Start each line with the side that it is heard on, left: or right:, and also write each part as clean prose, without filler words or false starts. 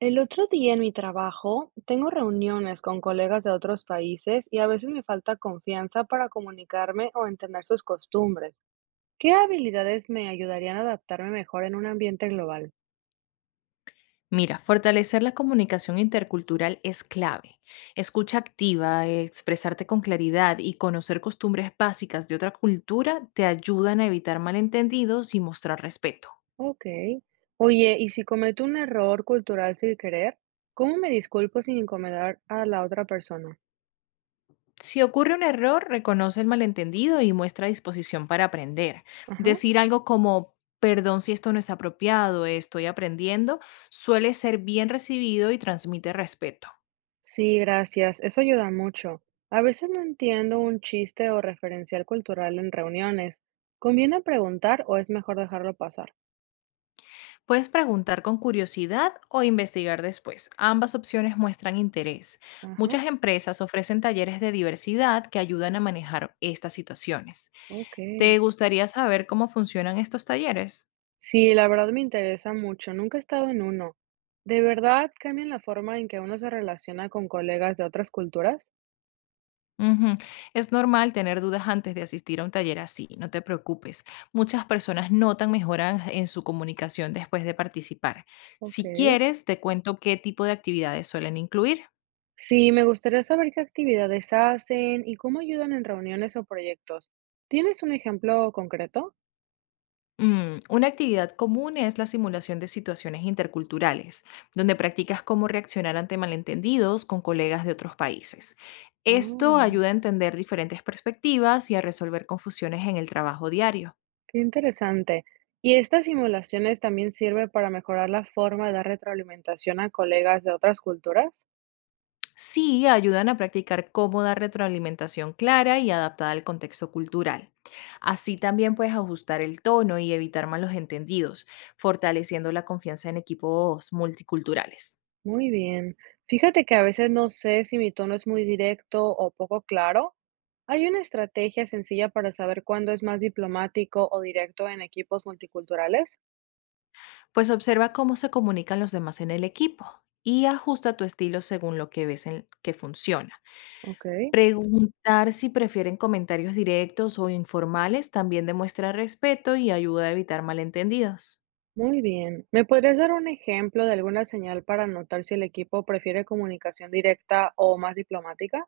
right: El otro día en mi trabajo tengo reuniones con colegas de otros países y a veces me falta confianza para comunicarme o entender sus costumbres. ¿Qué habilidades me ayudarían a adaptarme mejor en un ambiente global?
left: Mira, fortalecer la comunicación intercultural es clave. Escucha activa, expresarte con claridad y conocer costumbres básicas de otra cultura te ayudan a evitar malentendidos y mostrar respeto.
right: Ok. Oye, ¿y si cometo un error cultural sin querer? ¿Cómo me disculpo sin incomodar a la otra persona?
left: Si ocurre un error, reconoce el malentendido y muestra disposición para aprender.
right: Ajá.
left: Decir algo como, perdón si esto no es apropiado, estoy aprendiendo, suele ser bien recibido y transmite respeto.
right: Sí, gracias. Eso ayuda mucho. A veces no entiendo un chiste o referencial cultural en reuniones. ¿Conviene preguntar o es mejor dejarlo pasar?
left: Puedes preguntar con curiosidad o investigar después. Ambas opciones muestran interés.
right: Ajá.
left: Muchas empresas ofrecen talleres de diversidad que ayudan a manejar estas situaciones.
right: Okey.
left: ¿Te gustaría saber cómo funcionan estos talleres?
right: Sí, la verdad me interesa mucho, nunca he estado en uno. ¿De verdad cambian la forma en que uno se relaciona con colegas de otras culturas?
left: Ujú. Es normal tener dudas antes de asistir a un taller así, no te preocupes. Muchas personas notan mejoras en su comunicación después de participar. Si
right: Okey.
left: quieres, te cuento qué tipo de actividades suelen incluir.
right: Sí, me gustaría saber qué actividades hacen y cómo ayudan en reuniones o proyectos. ¿Tienes un ejemplo concreto?
left: Una actividad común es la simulación de situaciones interculturales, donde practicas cómo reaccionar ante malentendidos con colegas de otros países. Esto
right: Oh,
left: ayuda a entender diferentes perspectivas y a resolver confusiones en el trabajo diario.
right: qué interesante. ¿Y estas simulaciones también sirven para mejorar la forma de dar retroalimentación a colegas de otras culturas?
left: Sí, ayudan a practicar cómo dar retroalimentación clara y adaptada al contexto cultural. Así también puedes ajustar el tono y evitar malos entendidos, fortaleciendo la confianza en equipos multiculturales.
right: Muy bien. Fíjate que a veces no sé si mi tono es muy directo o poco claro. ¿Hay una estrategia sencilla para saber cuándo es más diplomático o directo en equipos multiculturales?
left: Pues observa cómo se comunican los demás en el equipo y ajusta tu estilo según lo que que funciona.
right: Ok,
left: Preguntar si prefieren comentarios directos o informales también demuestra respeto y ayuda a evitar malentendidos.
right: muy bien. ¿Me podrías dar un ejemplo de alguna señal para notar si el equipo prefiere comunicación directa o más diplomática?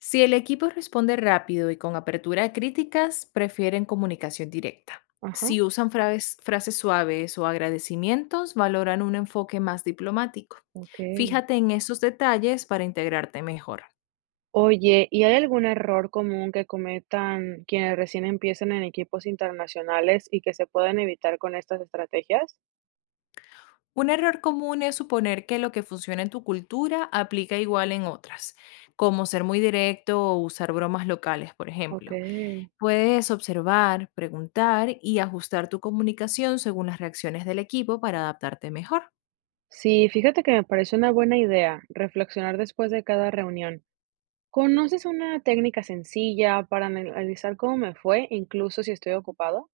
left: Si el equipo responde rápido y con apertura a críticas, prefieren comunicación directa.
right: Ajá,
left: Si usan frases suaves o agradecimientos, valoran un enfoque más diplomático.
right: ok.
left: Fíjate en esos detalles para integrarte mejor.
right: Oye, ¿y hay algún error común que cometan quienes recién empiezan en equipos internacionales y que se pueden evitar con estas estrategias?
left: Un error común es suponer que lo que funciona en tu cultura aplica igual en otras, como ser muy directo o usar bromas locales, por
right: Ok.
left: ejemplo. Puedes observar, preguntar y ajustar tu comunicación según las reacciones del equipo para adaptarte mejor.
right: Sí, fíjate que me pareció una buena idea reflexionar después de cada reunión. ¿Conoces una técnica sencilla para analizar cómo me fue, incluso si estoy ocupado?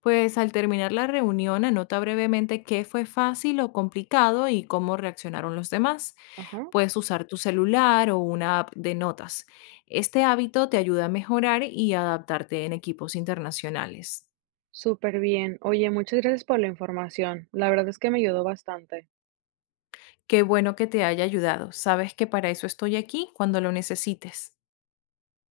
left: Pues al terminar la reunión, anota brevemente qué fue fácil o complicado y cómo reaccionaron los demás.
right: Ajá,
left: Puedes usar tu celular o una app de notas. Este hábito te ayuda a mejorar y adaptarte en equipos internacionales.
right: súper bien. Oye, muchas gracias por la información. La verdad es que me ayudó bastante.
left: Qué bueno que te haya ayudado. Sabes que para eso estoy aquí cuando lo necesites.